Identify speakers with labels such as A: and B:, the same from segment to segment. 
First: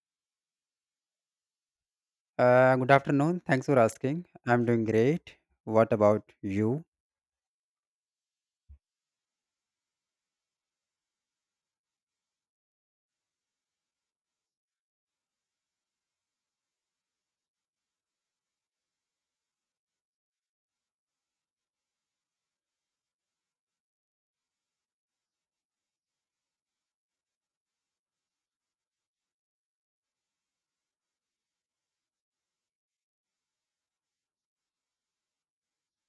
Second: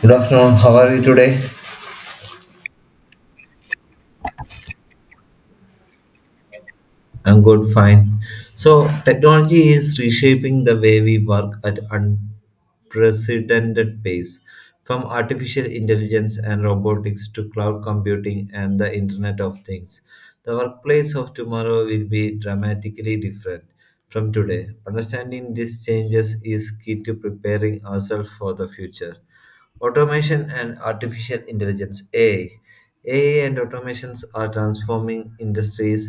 A: Good afternoon. How are you today?
B: Good afternoon. Thanks for asking. I'm doing great. What about you?
A: I'm good, fine. So, technology is reshaping the way we work at unprecedented pace. From artificial intelligence and robotics to cloud computing and the Internet of Things, the workplace of tomorrow will be dramatically different from today. Understanding these changes is key to preparing ourselves for the future. Automation and artificial intelligence AI. AI and automations are transforming industries.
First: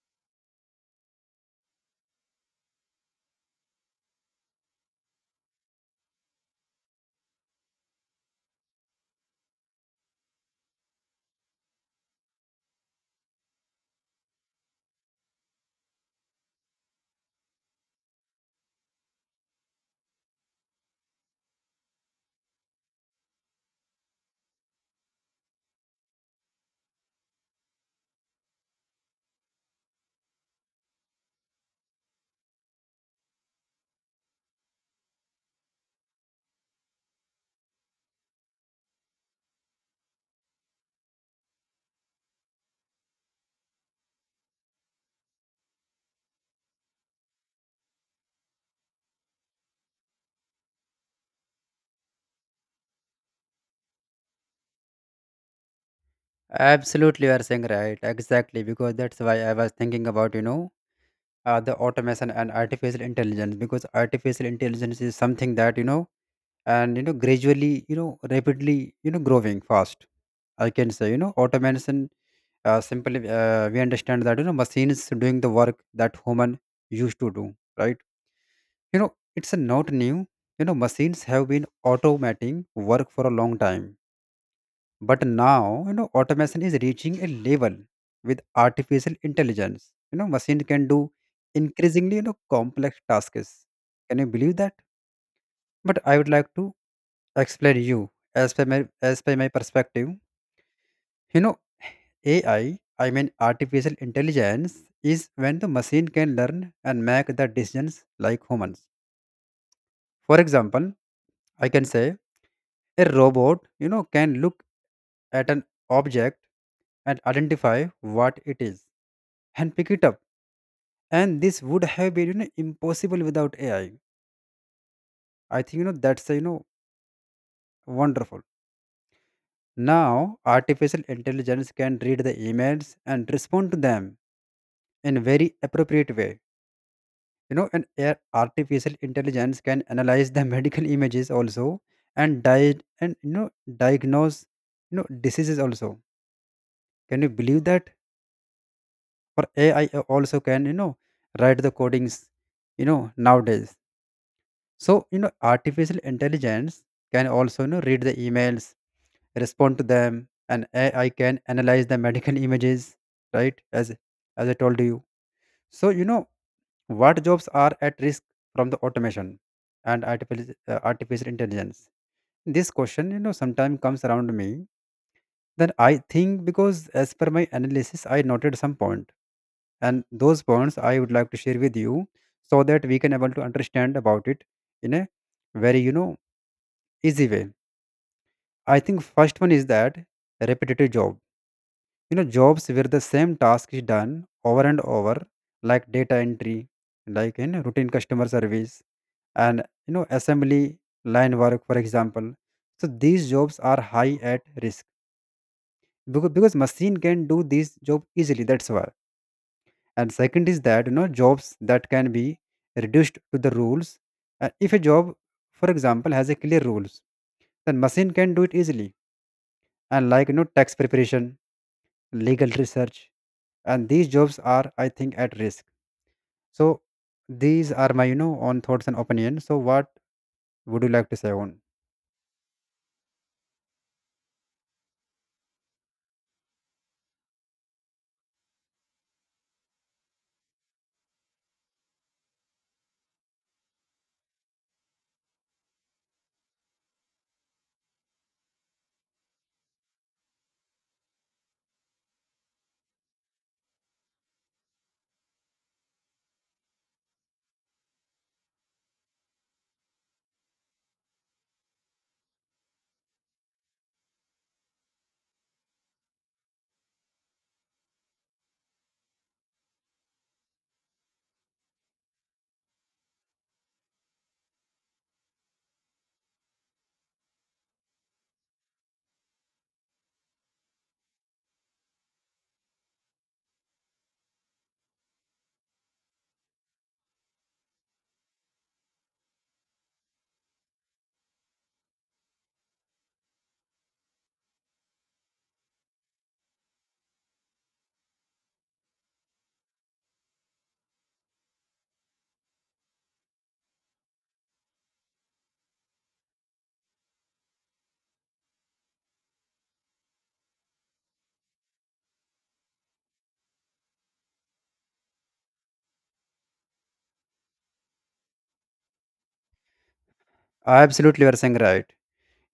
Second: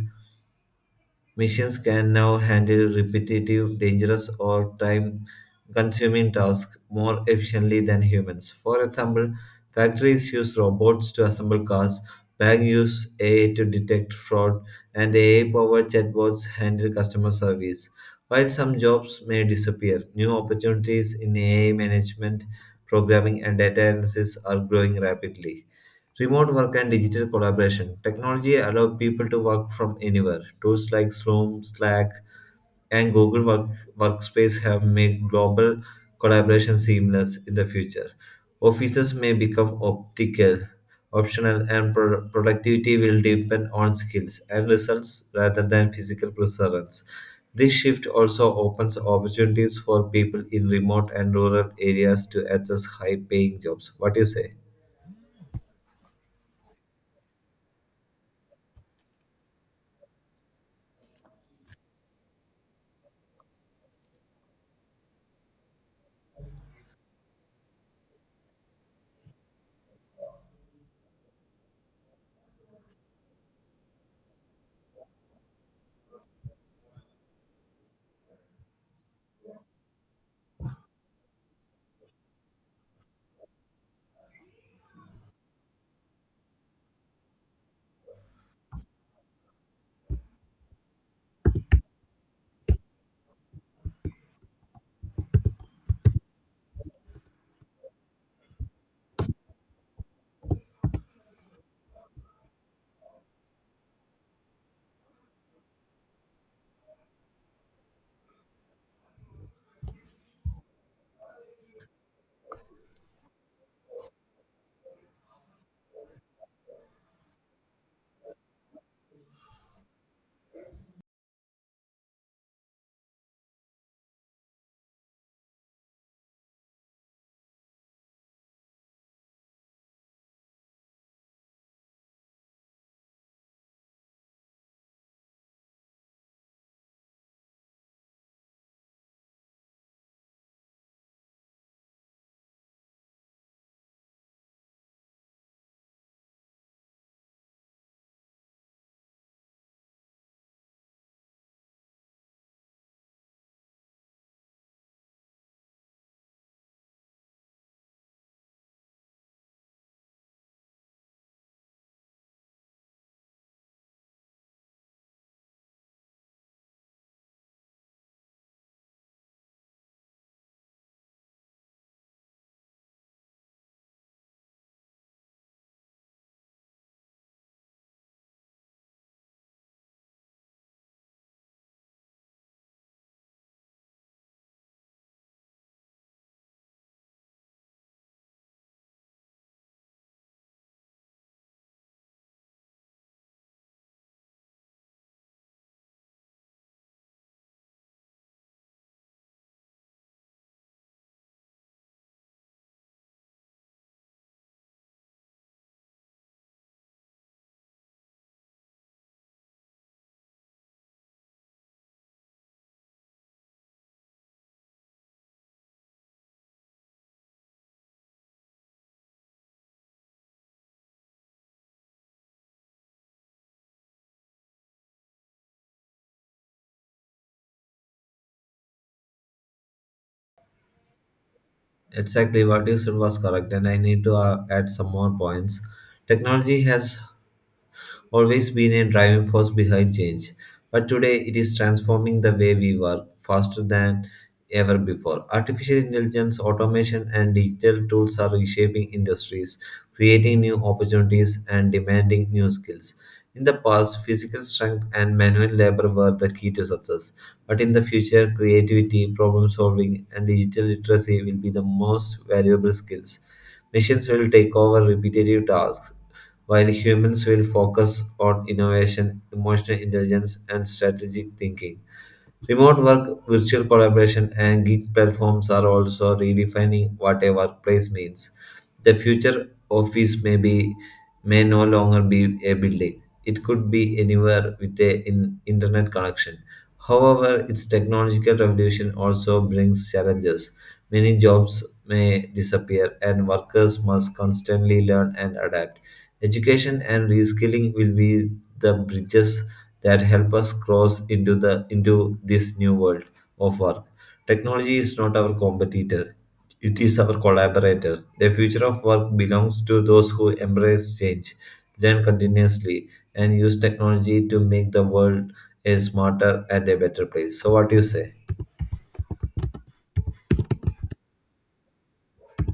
A: Machines can now handle repetitive, dangerous, or time consuming tasks more efficiently than humans. For example, factories use robots to assemble cars, banks use AI to detect fraud, and AI powered chatbots handle customer service. While some jobs may disappear, new opportunities in AI management, programming, and data analysis are growing rapidly. Remote work and digital collaboration. Technology allows people to work from anywhere. Tools like Zoom, Slack, and Workspace have made global collaboration seamless in the future. Offices may become optional, and productivity will depend on skills and results rather than physical presence. This shift also opens opportunities for people in remote and rural areas to access high paying jobs. What do you say?
B: Absolutely, you are saying right. Exactly, because that's why I was thinking about, you know, the automation and artificial intelligence, because artificial intelligence is something that, you know, and, you know, gradually, you know, rapidly, you know, growing fast. I can say, you know, automation, simply, we understand that, you know, machines doing the work that human used to do, right? You know, it's not new. You know, machines have been automating work for a long time. But now, you know, automation is reaching a level with artificial intelligence. You know, machine can do increasingly, you know, complex tasks. Can you believe that? But I would like to explain you as per my as per my perspective. You know, AI, I mean artificial intelligence, is when the machine can learn and make the decisions like humans. For example, I can say a robot, you know, can look at an object and identify what it is and pick it up. And this would have been, you know, impossible without AI. I think, you know, that's you know, wonderful. Now artificial intelligence can read the emails and respond to them in very appropriate way. You know, and artificial intelligence can analyze the medical images also and diet and, you know, diagnose, you know, diseases also. Can you believe that? Or AI also can, you know, write the codings, you know, nowadays. So, you know, artificial intelligence can also, you know, read the emails, respond to them, and AI can analyze the medical images, right? As I told you. So, you know, what jobs are at risk from the automation and artificial artificial intelligence? This question, you know, sometimes comes around me. Then I think, because as per my analysis I noted some point, and those points I would like to share with you, so that we can able to understand about it in a very, you know, easy way. I think first one is that repetitive job. You know, jobs where the same task is done over and over, like data entry, like in routine customer service, and, you know, assembly line work, for example. So these jobs are high at risk, because machine can do this job easily, that's why. And second is that, you know, jobs that can be reduced to the rules. If a job, for example, has a clear rules, then machine can do it easily, and like, you know, tax preparation, legal research, and these jobs are, I think, at risk. So these are my, you know, own thoughts and opinions. So what would you like to say on?
A: Exactly what you said was correct, and I need to add some more points. Technology has always been a driving force behind change, but today it is transforming the way we work faster than ever before. Artificial intelligence, automation, and digital tools are reshaping industries, creating new opportunities, and demanding new skills. In the past, physical strength and manual labor were the key to success, but in the future, creativity, problem solving, and digital literacy will be the most valuable skills. Machines will take over repetitive tasks while humans will focus on innovation, emotional intelligence, and strategic thinking. Remote work, virtual collaboration, and gig platforms are also redefining what a workplace means. The future office may no longer be a building. It could be anywhere with a in, internet connection. However, its technological revolution also brings challenges. Many jobs may disappear and workers must constantly learn and adapt. Education and reskilling will be the bridges that help us cross into this new world of work. Technology is not our competitor, it is our collaborator. The future of work belongs to those who embrace change, learn continuously, and use technology to make the world a smarter and a better place. So, what do you say?
B: Absolutely, you are saying right.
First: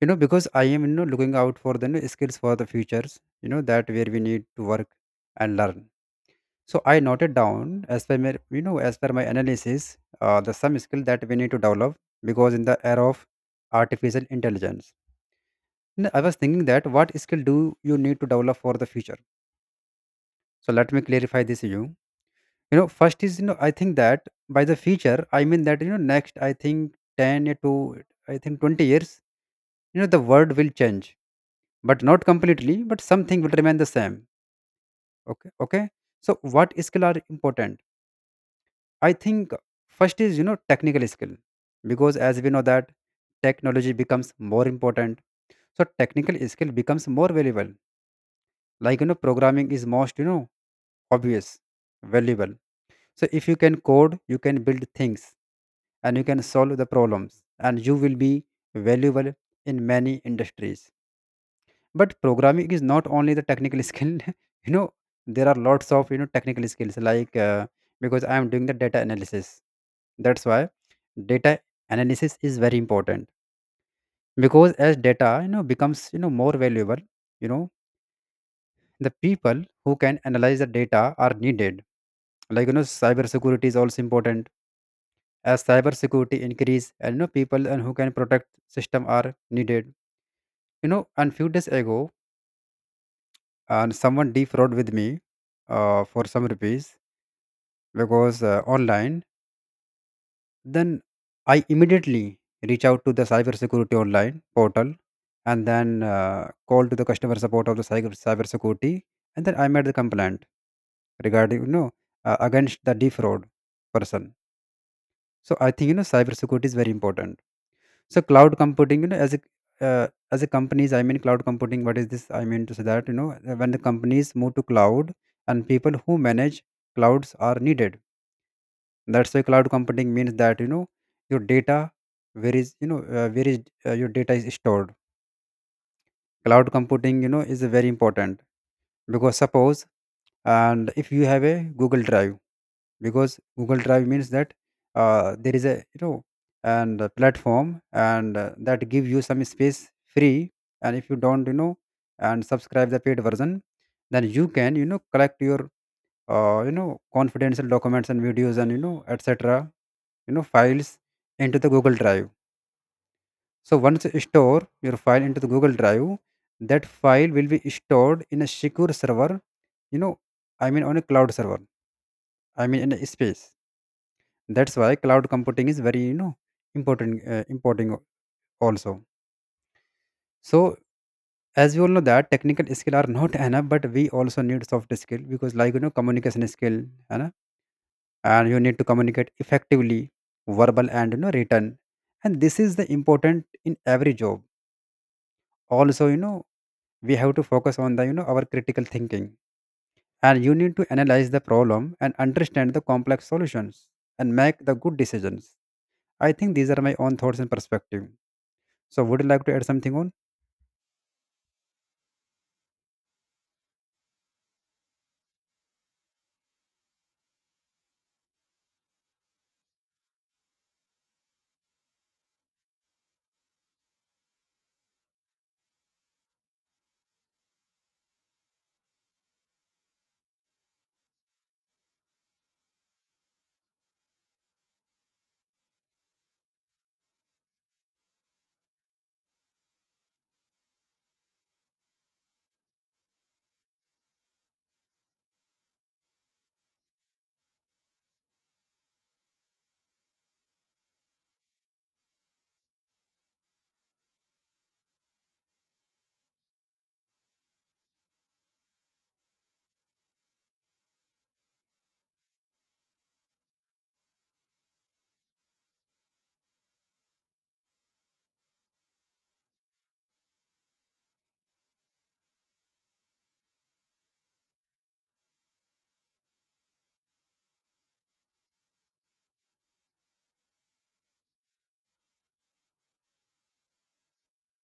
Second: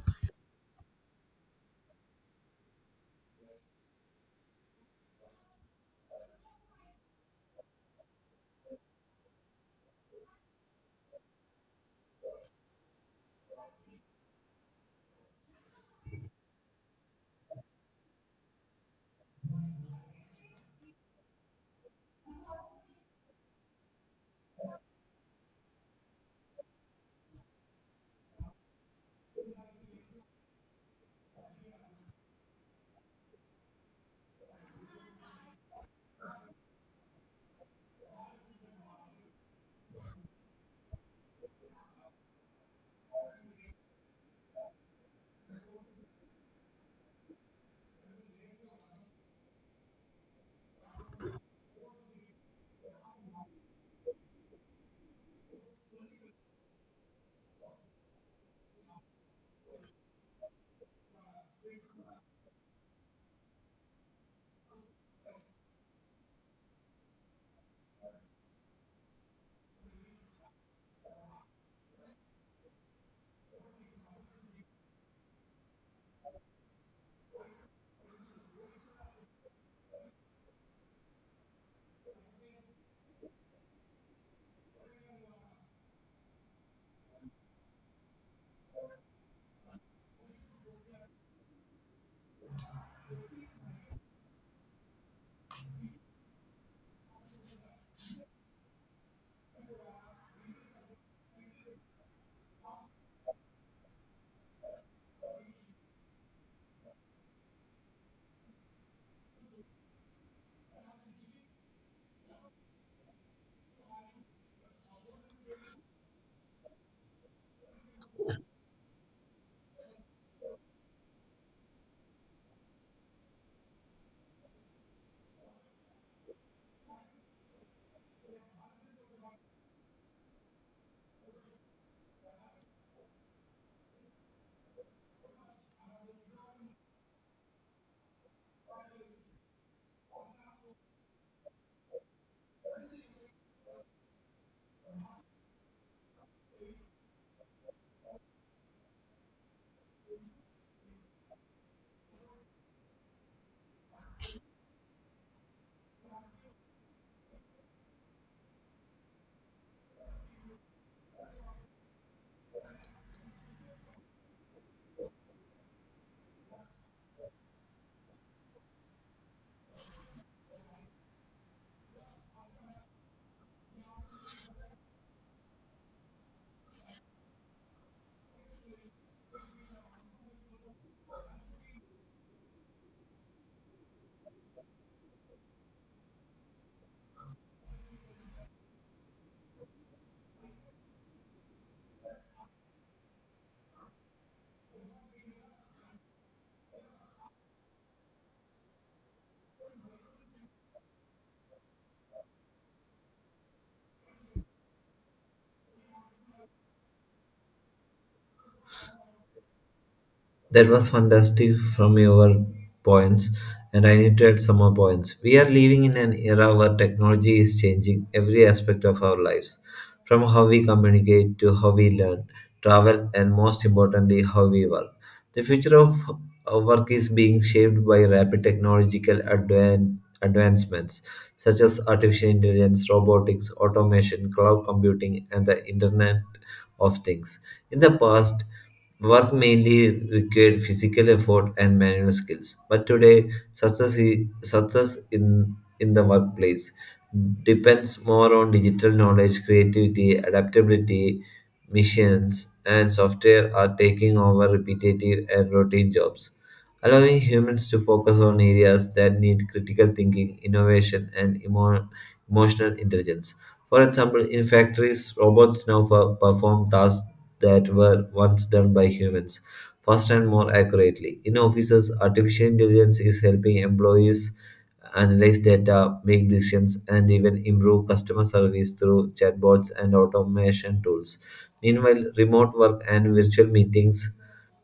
B: You know, because I am, you know, looking out for the, you know, skills for the futures, you know, that where we need to work and learn. So I noted down as per my, you know, as per my analysis, the some skill that we need to develop, because in the era of artificial intelligence. I was thinking that what skill do you need to develop for the future? So let me clarify this to you. You know, first is, you know, I think that by the future I mean that, you know, next I think ten to I think 20 years, you know, the world will change, but not completely, but something will remain the same. Okay, okay. So what skill are important? I think first is, you know, technical skill. Because as we know that technology becomes more important, so technical skill becomes more valuable, like, you know, programming is most, you know, obvious valuable. So if you can code, you can build things and you can solve the problems, and you will be valuable in many industries. But programming is not only the technical skill. You know, there are lots of, you know, technical skills, like because I am doing the data analysis, that's why data analysis is very important. Because as data, you know, becomes, you know, more valuable, you know, the people who can analyze the data are needed. Like, you know, cyber security is also important. As cyber security increase, and, you know, people and who can protect system are needed. You know, and few days ago, and someone defraud with me, for some rupees, because online. Then I immediately reach out to the cyber security online portal, and then call to the customer support of the cyber security, and then I made the complaint regarding, you know, against the defraud person. So I think, you know, cyber security is very important. So cloud computing, you know, as a companies, I mean cloud computing. What is this? I mean to say that, you know, when the companies move to cloud, and people who manage clouds are needed. That's why cloud computing means that, you know, your data where is, you know, where is your data is stored. Cloud computing, you know, is very important. Because suppose and if you have a Google Drive, because Google Drive means that there is a, you know, and a platform, and that give you some space free. And if you don't, you know, and subscribe the paid version, then you can, you know, collect your you know, confidential documents and videos and, you know, etc., you know, files into the Google Drive. So once you store your file into the Google Drive, that file will be stored in a secure server, you know, I mean on a cloud server, I mean in a space. That's why cloud computing is very, you know, important also. So as we all know that technical skill are not enough, but we also need soft skill, because like, you know, communication skill. You know, and you need to communicate effectively, verbal and, you know, written, and this is the important in every job. Also, you know, we have to focus on the, you know, our critical thinking, and you need to analyze the problem and understand the complex solutions and make the good decisions. I think these are my own thoughts and perspective. So would you like to add something on?
A: That was fantastic from your points, and I need to add some more points. We are living in an era where technology is changing every aspect of our lives, from how we communicate to how we learn, travel, and most importantly, how we work. The future of our work is being shaped by rapid technological advancements such as artificial intelligence, robotics, automation, cloud computing, and the Internet of Things. In the past, work mainly required physical effort and manual skills, but today success, I- success in the workplace depends more on digital knowledge, creativity, adaptability, missions, and software are taking over repetitive and routine jobs, allowing humans to focus on areas that need critical thinking, innovation, and emotional intelligence. For example, in factories, robots now perform tasks that were once done by humans, faster and more accurately. In offices, artificial intelligence is helping employees analyze data, make decisions, and even improve customer service through chatbots and automation tools. Meanwhile, remote work and virtual meetings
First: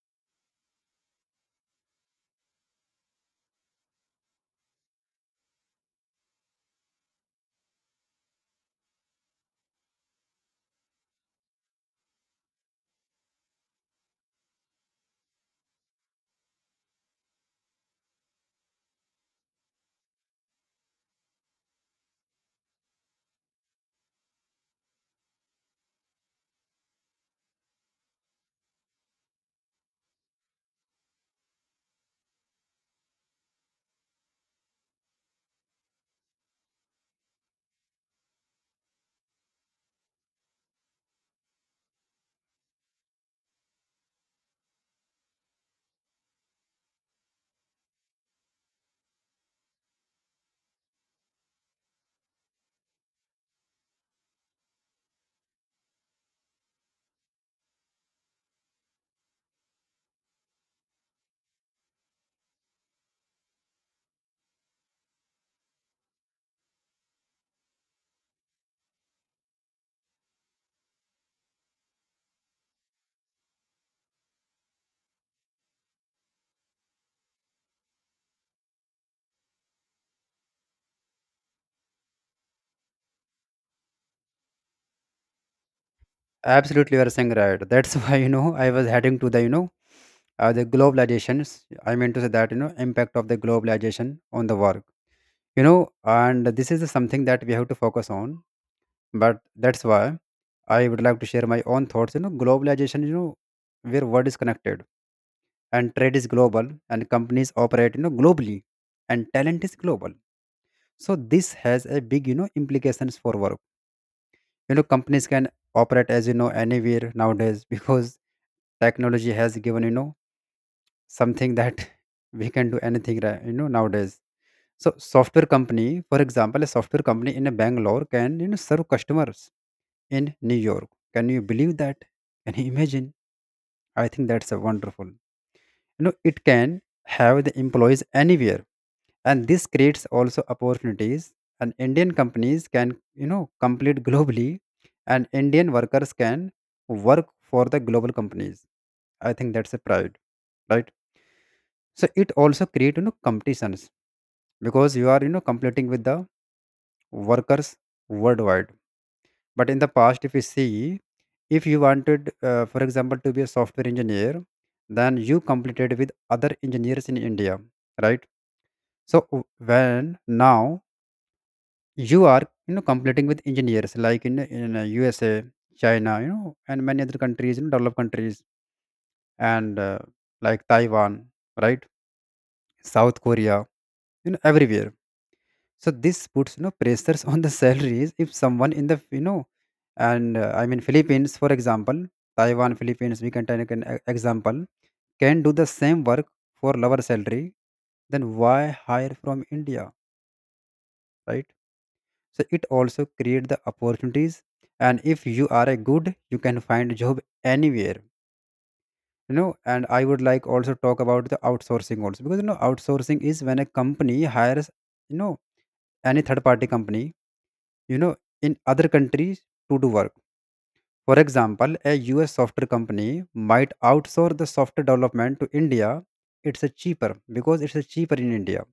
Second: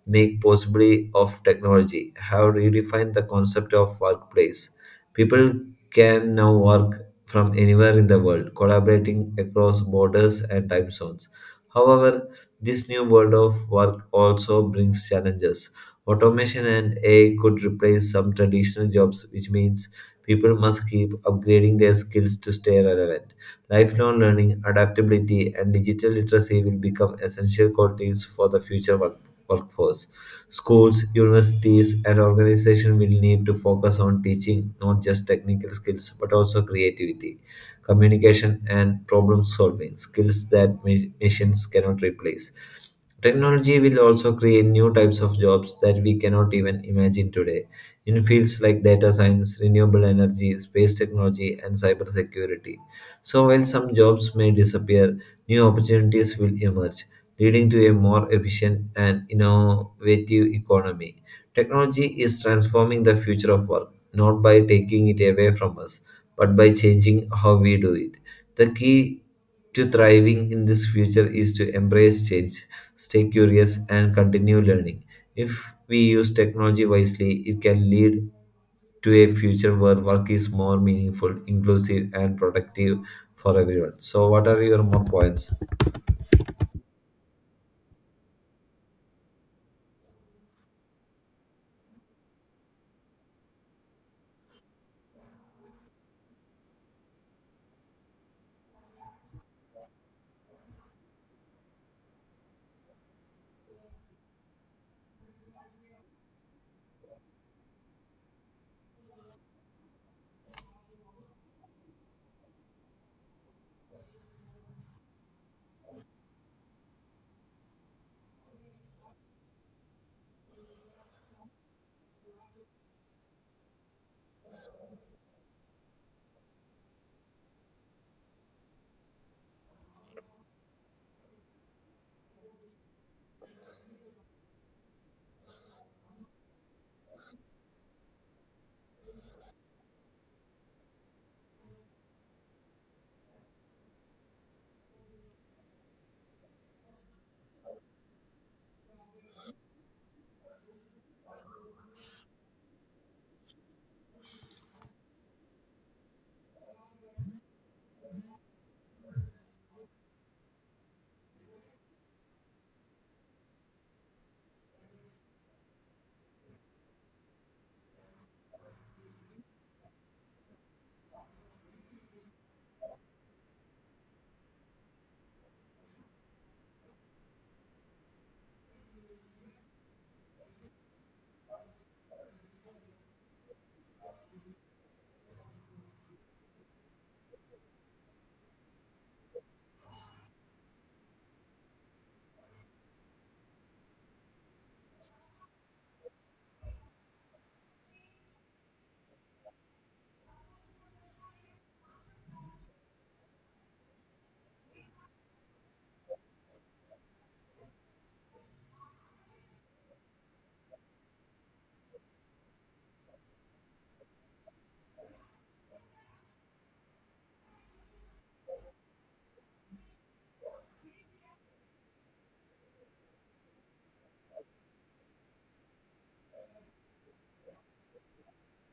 A: make possibly of technology have redefined the concept of workplace. People can now work from anywhere in the world, collaborating across borders and time zones. However, this new world of work also brings challenges. Automation and AI could replace some traditional jobs, which means people must keep upgrading their skills to stay relevant. Lifelong learning, adaptability, and digital literacy will become essential qualities for the future workforce. Schools, universities, and organizations will need to focus on teaching not just technical skills but also creativity, communication, and problem solving skills that machines cannot replace. Technology will also create new types of jobs that we cannot even imagine today in fields like data science, renewable energy, space technology, and cybersecurity. So, while some jobs may disappear, new opportunities will emerge, leading to a more efficient and innovative economy. Technology is transforming the future of work, not by taking it away from us, but by changing how we do it. The key to thriving in this future is to embrace change, stay curious, and continue learning. If we use technology wisely, it can lead to a future where work is more meaningful, inclusive, and productive for everyone. So, what are your more points?
B: Absolutely, you are saying right. That's why, you know, I was heading to the, you know, the globalizations. I mean to say that, you know, impact of the globalization on the work. You know, and this is something that we have to focus on. But that's why I would like to share my own thoughts. You know, globalization. You know, where world is connected and trade is global and companies operate, you know, globally, and talent is global. So this has a big, you know, implications for work. You know, companies can operate as, you know, anywhere nowadays because technology has given, you know, something that we can do anything, right, you know, nowadays. So software company, for example, a software company in a Bangalore can, you know, serve customers in New York. Can you believe that? Can you imagine? I think that's a wonderful, you know, it can have the employees anywhere, and this creates also opportunities. And Indian companies can, you know, compete globally, and Indian workers can work for the global companies. I think that's a pride, right? So it also create, you know, competitions, because you are, you know, competing with the workers worldwide. But in the past, if you see, if you wanted, for example, to be a software engineer, then you competed with other engineers in India, right? So when now you are, you know, competing with engineers like in USA, China, you know, and many other countries, you know, developed countries, and like Taiwan, right? South Korea, you know, everywhere. So this puts, you know, pressures on the salaries. If someone in the, you know, and I mean Philippines, for example, Taiwan, Philippines, we can take an example, can do the same work for lower salary, then why hire from India, right? So it also create the opportunities, and if you are a good you can find job anywhere, you know. And I would like also talk about the outsourcing also because, you know, outsourcing is when a company hires, you know, any third party company, you know, in other countries to do work. For example, a US software company might outsource the software development to India. It's a cheaper because it's a cheaper in India,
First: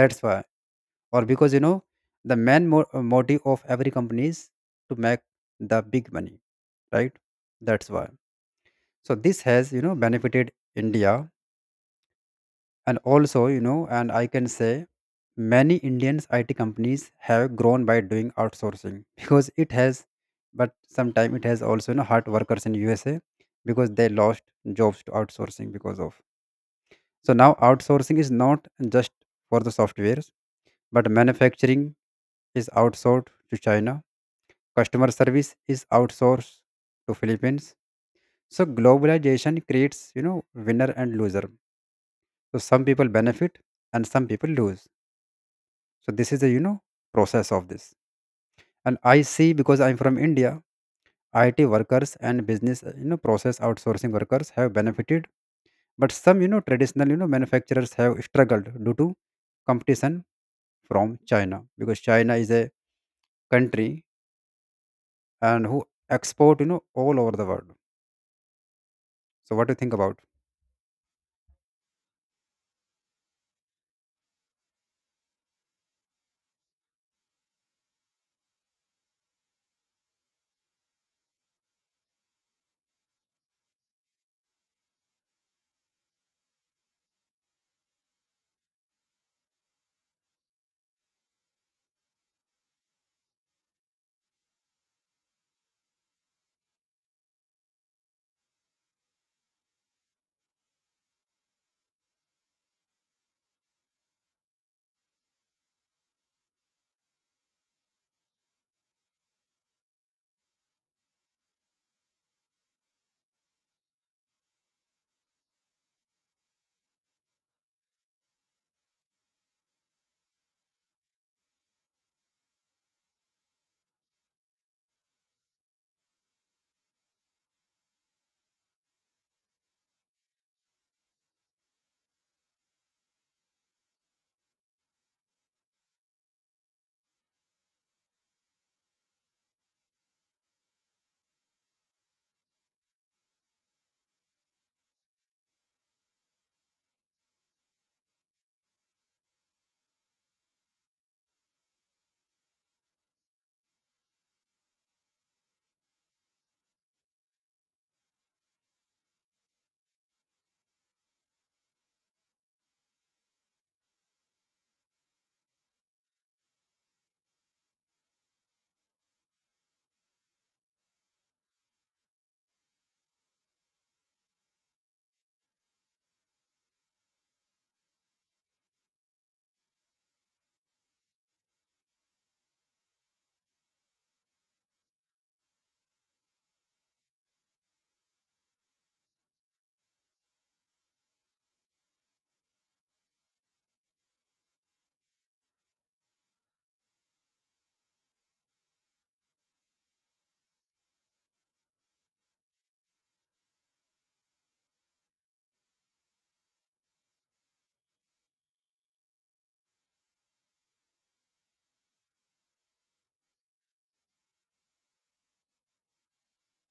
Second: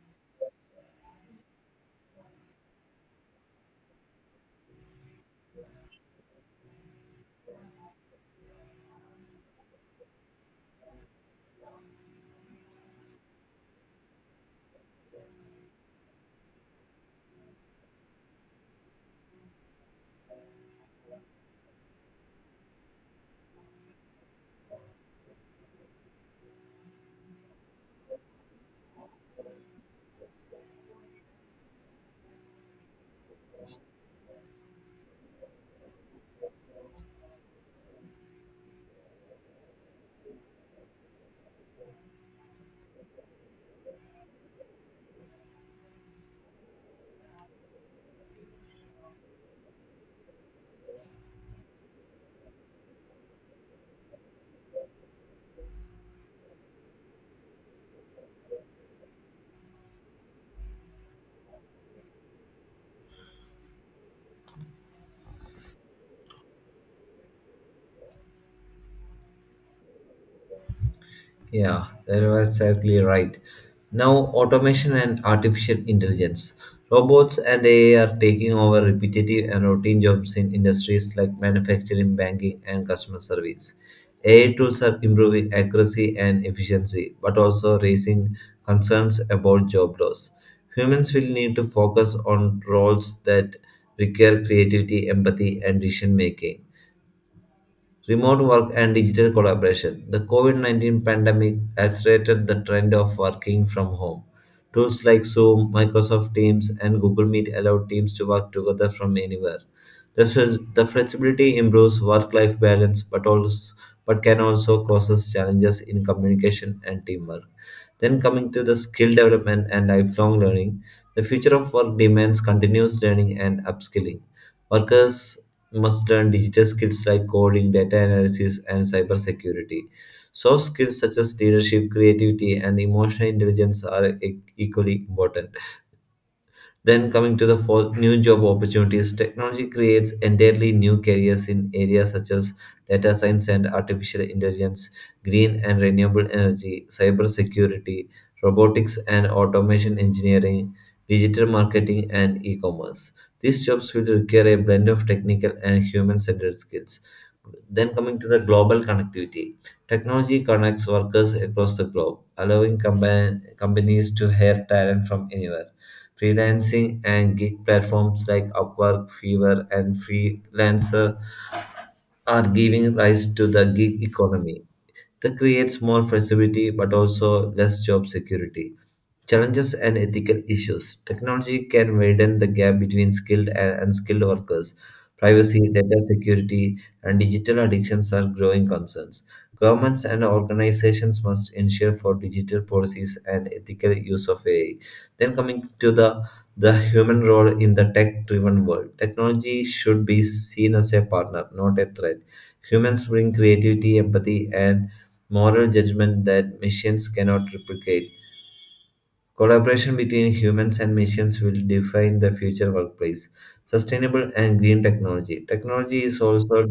B: that's why. Or because, you know, the main motive of every company is to make the big money, right? That's why. So this has, you know, benefited India. And also, you know, and I can say many Indians IT companies have grown by doing outsourcing because it has. But sometimes it has also, you know, hard workers in USA because they lost jobs to outsourcing because of. So now outsourcing is not just for the softwares, but manufacturing is outsourced to China. Customer service is outsourced to Philippines. So globalization creates, you know, winner and loser. So some people benefit and some people lose. So this is the, you know, process of this. And I see, because I'm from India, IT workers and business, you know, process outsourcing workers have benefited, but some, you know, traditional, you know, manufacturers have struggled due to competition from China, because China is a country and who export, you know, all over the world. So what do you think about?
A: Yeah, that was exactly right. Now, automation and artificial intelligence. Robots and AI are taking over repetitive and routine jobs in industries like manufacturing, banking, and customer service. AI tools are improving accuracy and efficiency, but also raising concerns about job loss. Humans will need to focus on roles that require creativity, empathy, and decision making. Remote work and digital collaboration. The COVID-19 pandemic accelerated the trend of working from home. Tools like Zoom, Microsoft Teams, and Google Meet allow teams to work together from anywhere. The flexibility improves work life balance, but can also cause challenges in communication and teamwork. Then, coming to the skill development and lifelong learning, the future of work demands continuous learning and upskilling. Workers must learn digital skills like coding, data analysis, and cybersecurity. Soft skills such as leadership, creativity, and emotional intelligence are equally important. Then coming to the fourth, new job opportunities. Technology creates entirely new careers in areas such as data science and artificial intelligence, green and renewable energy, cyber security, robotics and automation engineering, digital marketing and e-commerce. These jobs will require a blend of technical and human-centered skills. Then coming to the global connectivity. Technology connects workers across the globe, allowing companies to hire talent from anywhere. Freelancing and gig platforms like Upwork, Fiverr, and Freelancer are giving rise to the gig economy. That creates more flexibility but also less job security. Challenges and ethical issues. Technology can widen the gap between skilled and unskilled workers. Privacy, data security, and digital addictions are growing concerns. Governments and organizations must ensure for digital policies and ethical use of AI. Then coming to the human role in the tech-driven world. Technology should be seen as a partner, not a threat. Humans bring creativity, empathy, and moral judgment that machines cannot replicate. Collaboration between humans and machines will define the future workplace. Sustainable and green technology. Technology is also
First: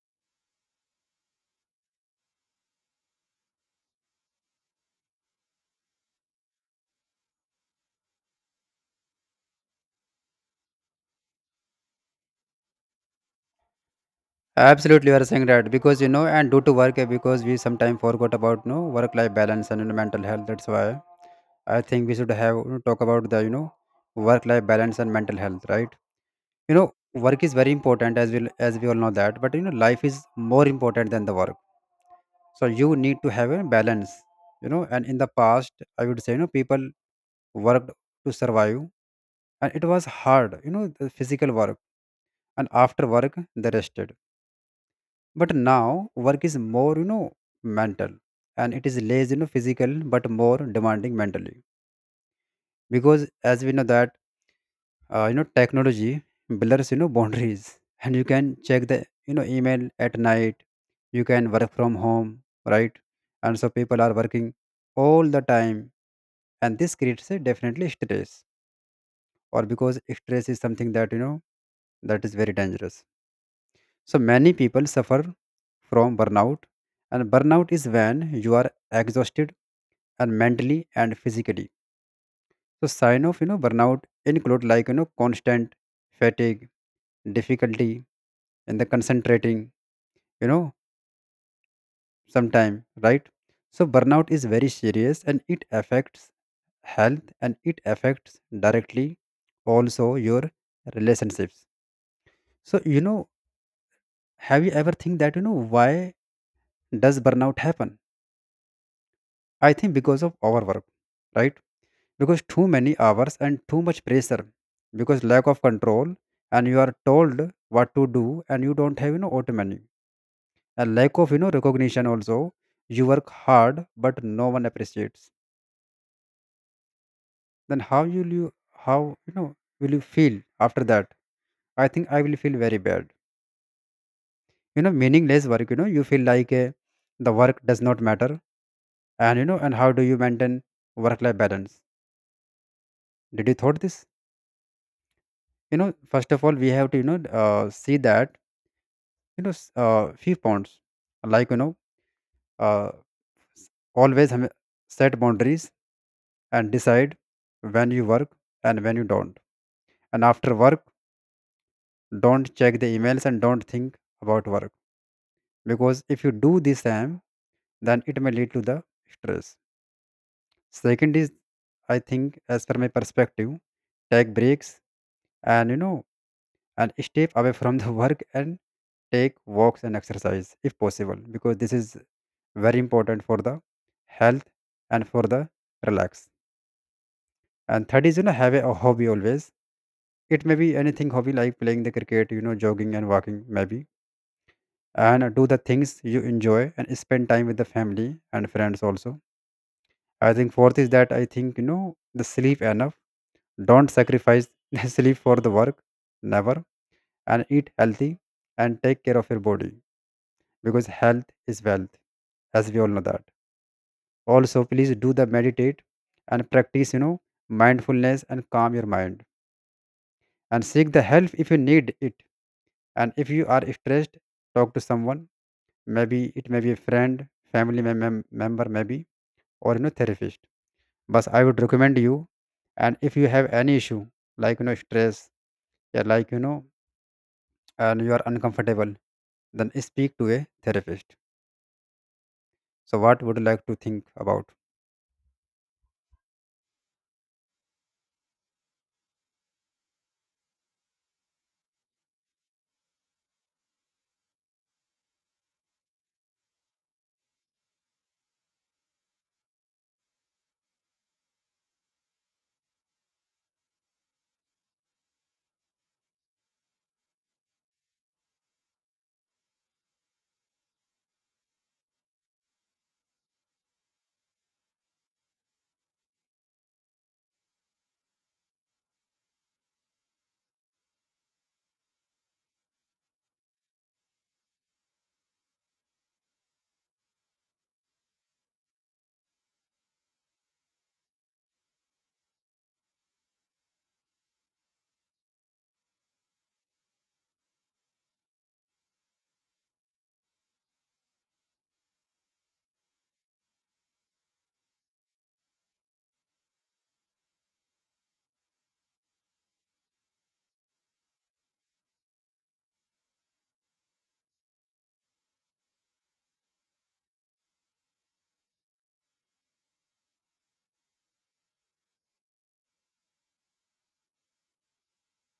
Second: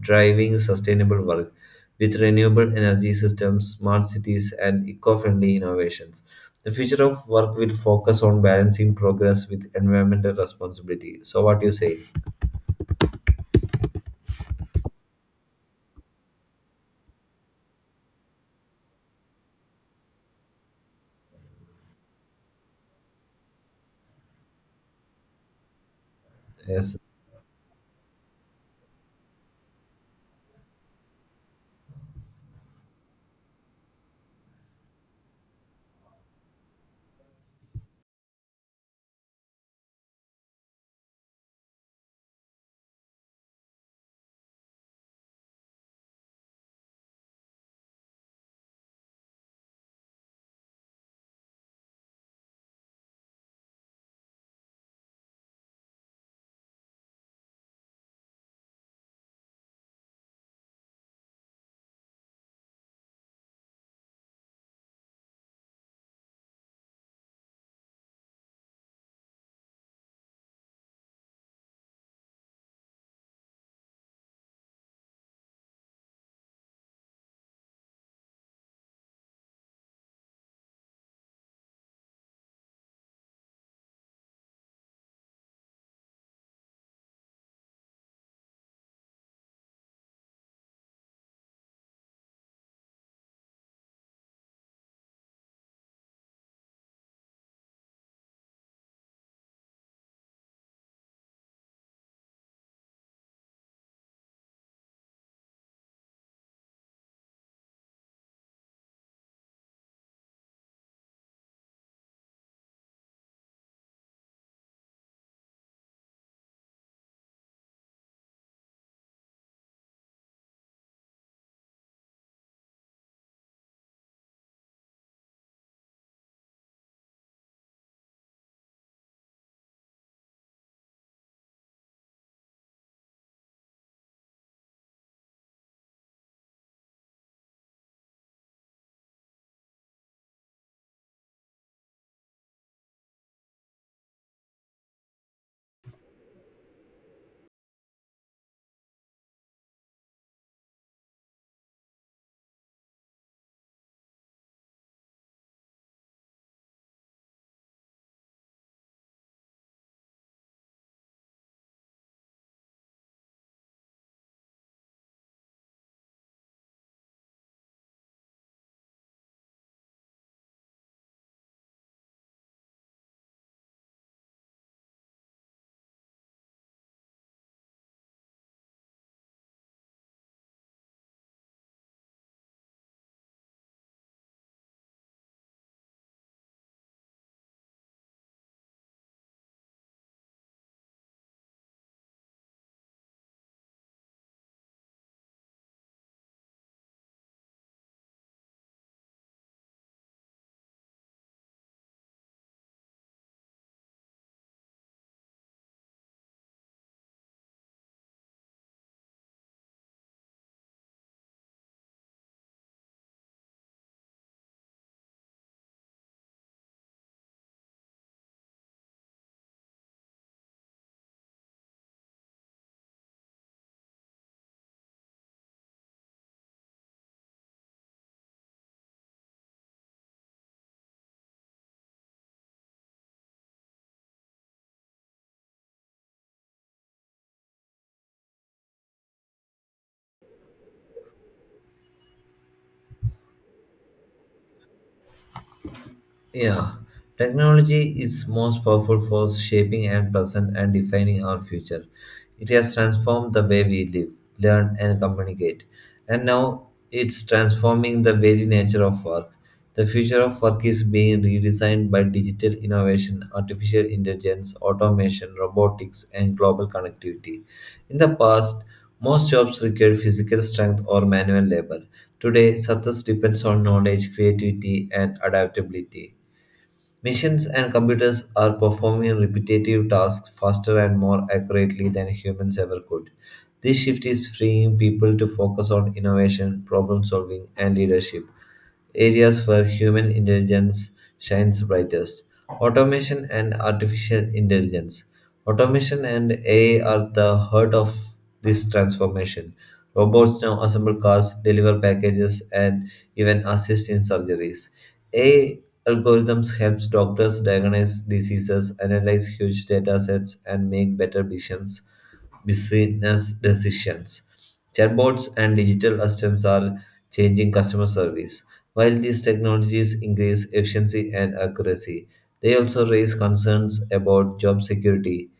A: driving sustainable work with renewable energy systems, smart cities, and eco friendly innovations. The future of work will focus on balancing progress with environmental responsibility. So, what do you say?
B: Absolutely, you are saying right because, you know, and due to work, eh, because we sometimes forgot about, you know, work-life balance and, you know, mental health. That's why I think we should have, you know, talk about the, you know, work-life balance and mental health, right? You know,
A: Yes.
B: work is very important as we all know that, but, you know, life is more important than the work. So you need to have a balance, you know. And in the past, I would say, you know, people worked to survive, and it was hard, you know, the physical work, and after work they rested. But now work is more, you know, mental, and it is less, you know, physical but more demanding mentally, because as we know that you know, technology blurs, you know, boundaries, and you can check the, you know, email at night, you can work from home, right? And so people are working all the time, and this creates a definitely stress. Or because stress is something that, you know, that is very dangerous. So many people suffer from burnout, and burnout is when you are exhausted and mentally and physically. So sign of, you know, burnout include like, you know, constant fatigue, difficulty in the concentrating, you know, sometime, right? So burnout is very serious, and it affects health, and it affects directly also your relationships. So, you know, have you ever think that, you know, why does burnout happen? I think because of overwork, right? Because too many hours and too much pressure, because lack of control, and you are told what to do, and you don't have, you know, autonomy, and lack of, you know, recognition also. You work hard, but no one appreciates. Then how will you how, you know, will you feel after that? I think I will feel very bad. You know, meaningless work. You know, you feel like the work does not matter. And you know, and how do you maintain work-life balance? Did you thought this? You know, first of all, we have to, you know, see that, you know, few points like, you know, uh, s- always hame- set boundaries and decide when you work and when you don't. And after work, don't check the emails and don't think about work, because if you do this time, then it may lead to the stress. Second is, I think as per my perspective, take breaks and, you know, and step away from the work and take walks and exercise if possible, because this is very important for the health and for the relax. And third is, you know, have a hobby always. It may be anything, hobby like playing the cricket, you know, jogging and walking maybe, and do the things you enjoy and spend time with the family and friends also. I think fourth is that, I think, you know, the sleep enough. Don't sacrifice the sleep for the work, never. And eat healthy and take care of your body, because health is wealth, as we all know that. Also, please do the meditate and practice, you know, mindfulness and calm your mind. And seek the help if you need it. And if you are stressed, talk to someone. Maybe it may be a friend, family member, maybe, or, you know, therapist. But I would recommend you. And if you have any issue, like, you know, stress, yeah, like, you know, and you are uncomfortable, then speak to a therapist. So, what would you like to think about?
A: Yeah, technology is most powerful force shaping and present and defining our future. It has transformed the way we live, learn, and communicate. And now it's transforming the very nature of work. The future of work is being redesigned by digital innovation, artificial intelligence, automation, robotics, and global connectivity. In the past, most jobs required physical strength or manual labor. Today, success depends on knowledge, creativity, and adaptability. Machines and computers are performing repetitive tasks faster and more accurately than humans ever could. This shift is freeing people to focus on innovation, problem solving, and leadership, areas where human intelligence shines brightest. Automation and artificial intelligence. Automation and AI are the heart of this transformation. Robots now assemble cars, deliver packages, and even assist in surgeries. AI algorithms helps doctors diagnose diseases, analyze huge data sets, and make better business decisions. Chatbots and digital assistants are changing customer service. While these technologies increase efficiency and accuracy, they also raise concerns about job security.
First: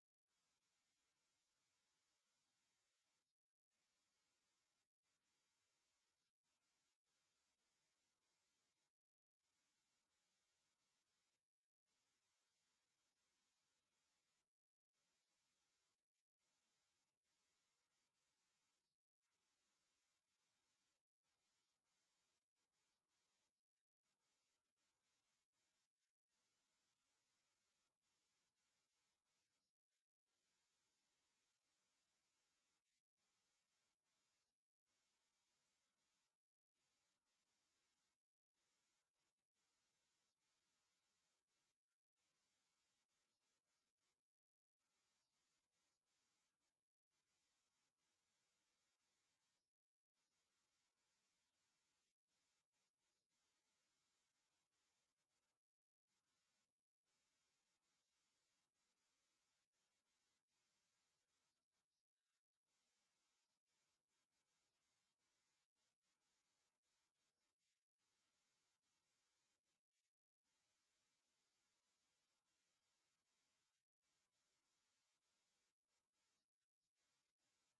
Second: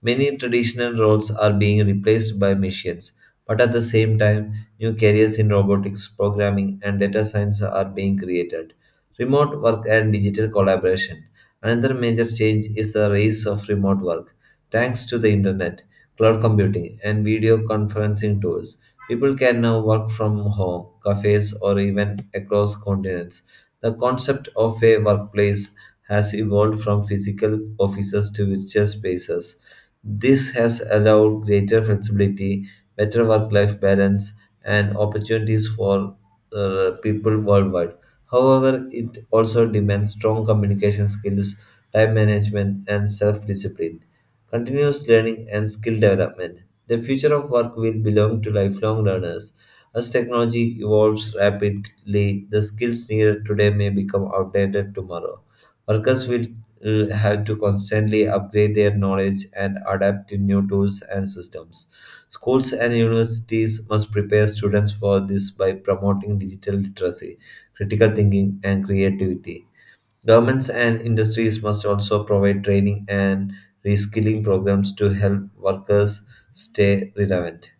A: Many traditional roles are being replaced by machines, but at the same time, new careers in robotics, programming, and data science are being created. Remote work and digital collaboration. Another major change is the rise of remote work. Thanks to the internet, cloud computing, and video conferencing tools, people can now work from home, cafes, or even across continents. The concept of a workplace has evolved from physical offices to virtual spaces. This has allowed greater flexibility, better work life balance, and opportunities for people worldwide. However, it also demands strong communication skills, time management, and self discipline, continuous learning, and skill development. The future of work will belong to lifelong learners. As technology evolves rapidly, the skills needed today may become outdated tomorrow. Workers will have to constantly upgrade their knowledge and adapt to new tools and systems. Schools and universities must prepare students for this by promoting digital literacy, critical thinking, and creativity. Governments and industries must also provide training and reskilling programs to help workers stay relevant.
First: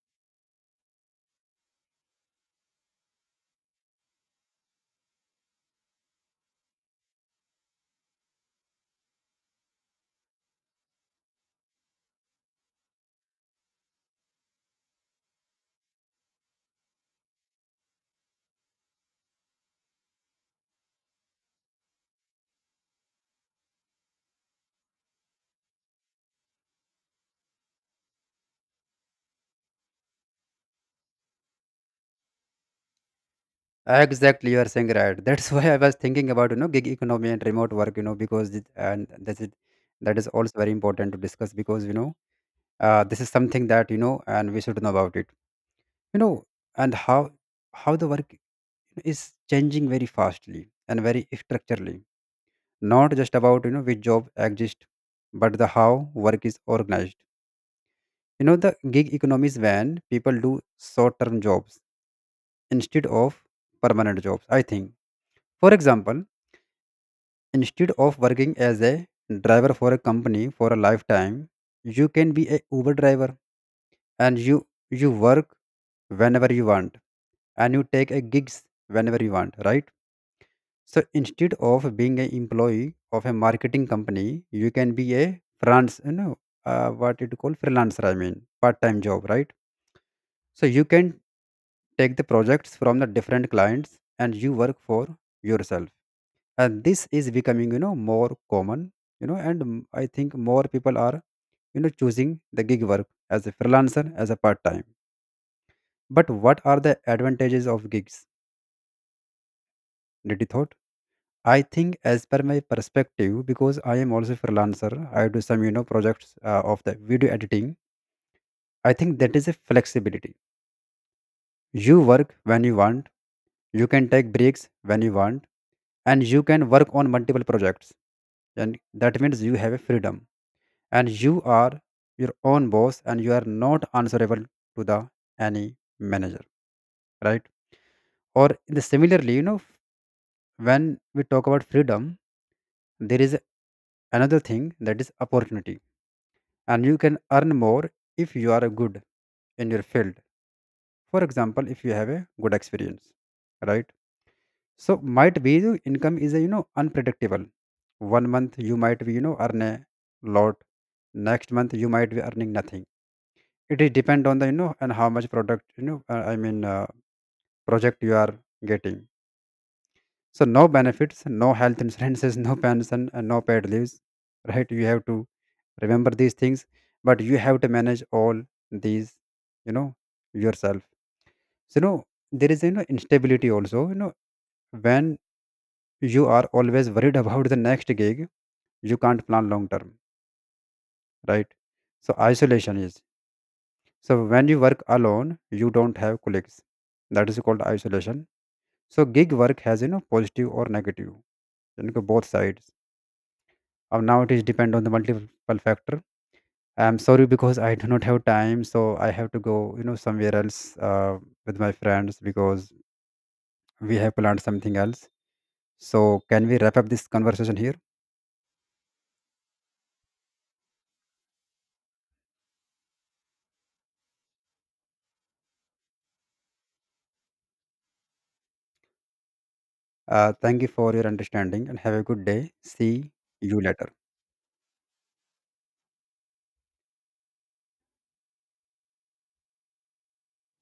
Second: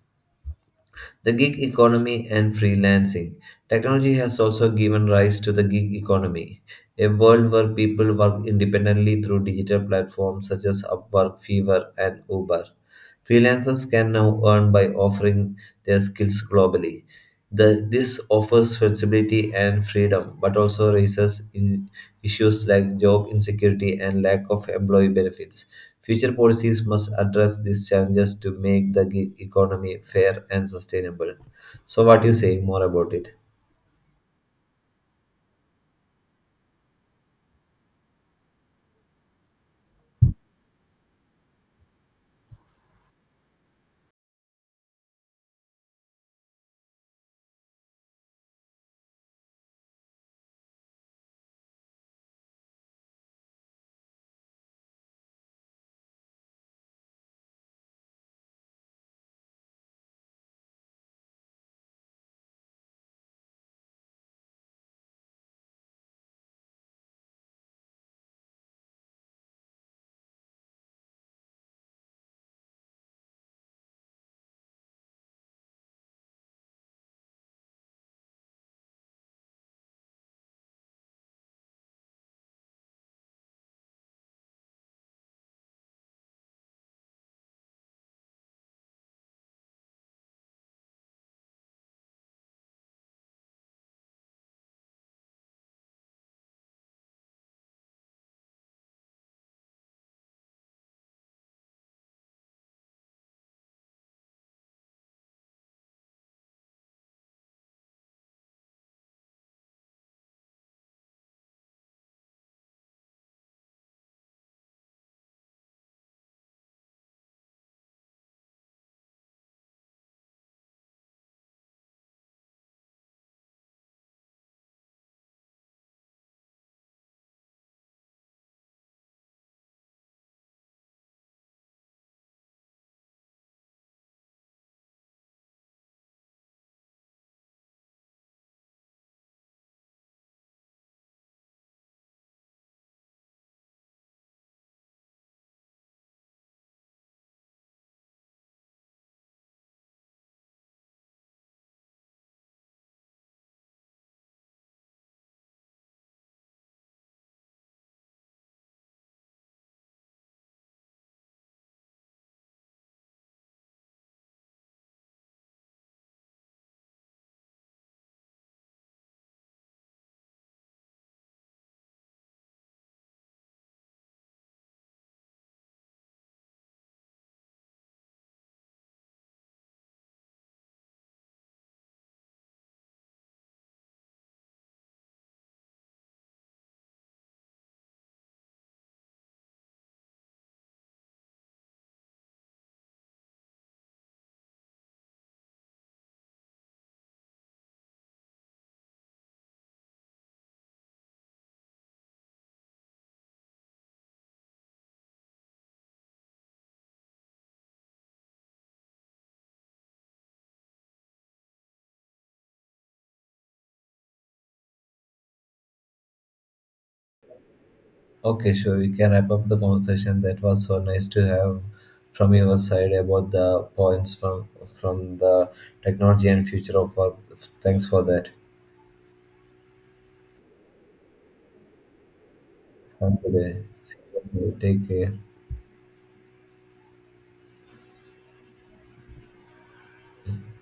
A: The gig economy and freelancing. Technology has also given rise to the gig economy, a world where people work independently through digital platforms such as Upwork, Fiverr, and Uber. Freelancers can now earn by offering their skills globally. This offers flexibility and freedom, but also raises in issues like job insecurity and lack of employee benefits. Future policies must address these challenges to make the gig economy fair and sustainable. So, what do you say more about it?
B: Exactly, you are saying right. That's why I was thinking about, you know, gig economy and remote work. You know, because it, and that is also very important to discuss because, you know, this is something that, you know, and we should know about it. You know, and how the work is changing very fastly and very structurally. Not just about, you know, which job exists, but the how work is organized. You know, the gig economy is when people do short term jobs instead of permanent jobs, I think. For example, instead of working as a driver for a company for a lifetime, you can be a Uber driver, and you work whenever you want, and you take a gigs whenever you want, right? So instead of being an employee of a marketing company, you can be a freelance, you know, what it call freelancer. I mean, part-time job, right? So you can take the projects from the different clients and you work for yourself. And this is becoming, you know, more common, you know, and mm, I think more people are, you know, choosing the gig work as a freelancer, as a part time. But what are the advantages of gigs? Did you thought? I think as per my perspective, because I am also freelancer, I do some, you know, projects of the video editing. I think that is a flexibility. You work when you want, you can take breaks when you want, and you can work on multiple projects, and that means you have a freedom, and you are your own boss, and you are not answerable to the any manager, right? Or in the similarly, you know, when we talk about freedom, there is another thing that is opportunity, and you can earn more if you are good in your field. For example, if you have a good experience, right? So might be the income is a, you know, unpredictable. One month you might be, you know, earn a lot, next month you might be earning nothing. It is depend on the, you know, and how much product you know I mean project you are getting. So no benefits, no health insurances, no pension, and no paid leaves. Right? You have to remember these things, but you have to manage all these. You know, yourself. So, you know, there is, you know, instability also. You know, when you are always worried about the next gig, you can't plan long term. Right? So isolation is. So when you work alone, you don't have colleagues. That is called isolation. So gig work has, you know, positive or negative, you know, both sides. Now it is depend on the multiple factor. I'm sorry because I do not have time, so I have to go, you know, somewhere else with my friends because we have planned something else. So can we wrap up this conversation here?
A: Okay, sure. We can wrap up the conversation. That was so nice to have from your side about the points from the technology and future of work. Thanks for that.
B: Thank you for your understanding and have a good day. See
A: Have a good
B: you
A: day.
B: later.
A: See you. Take care.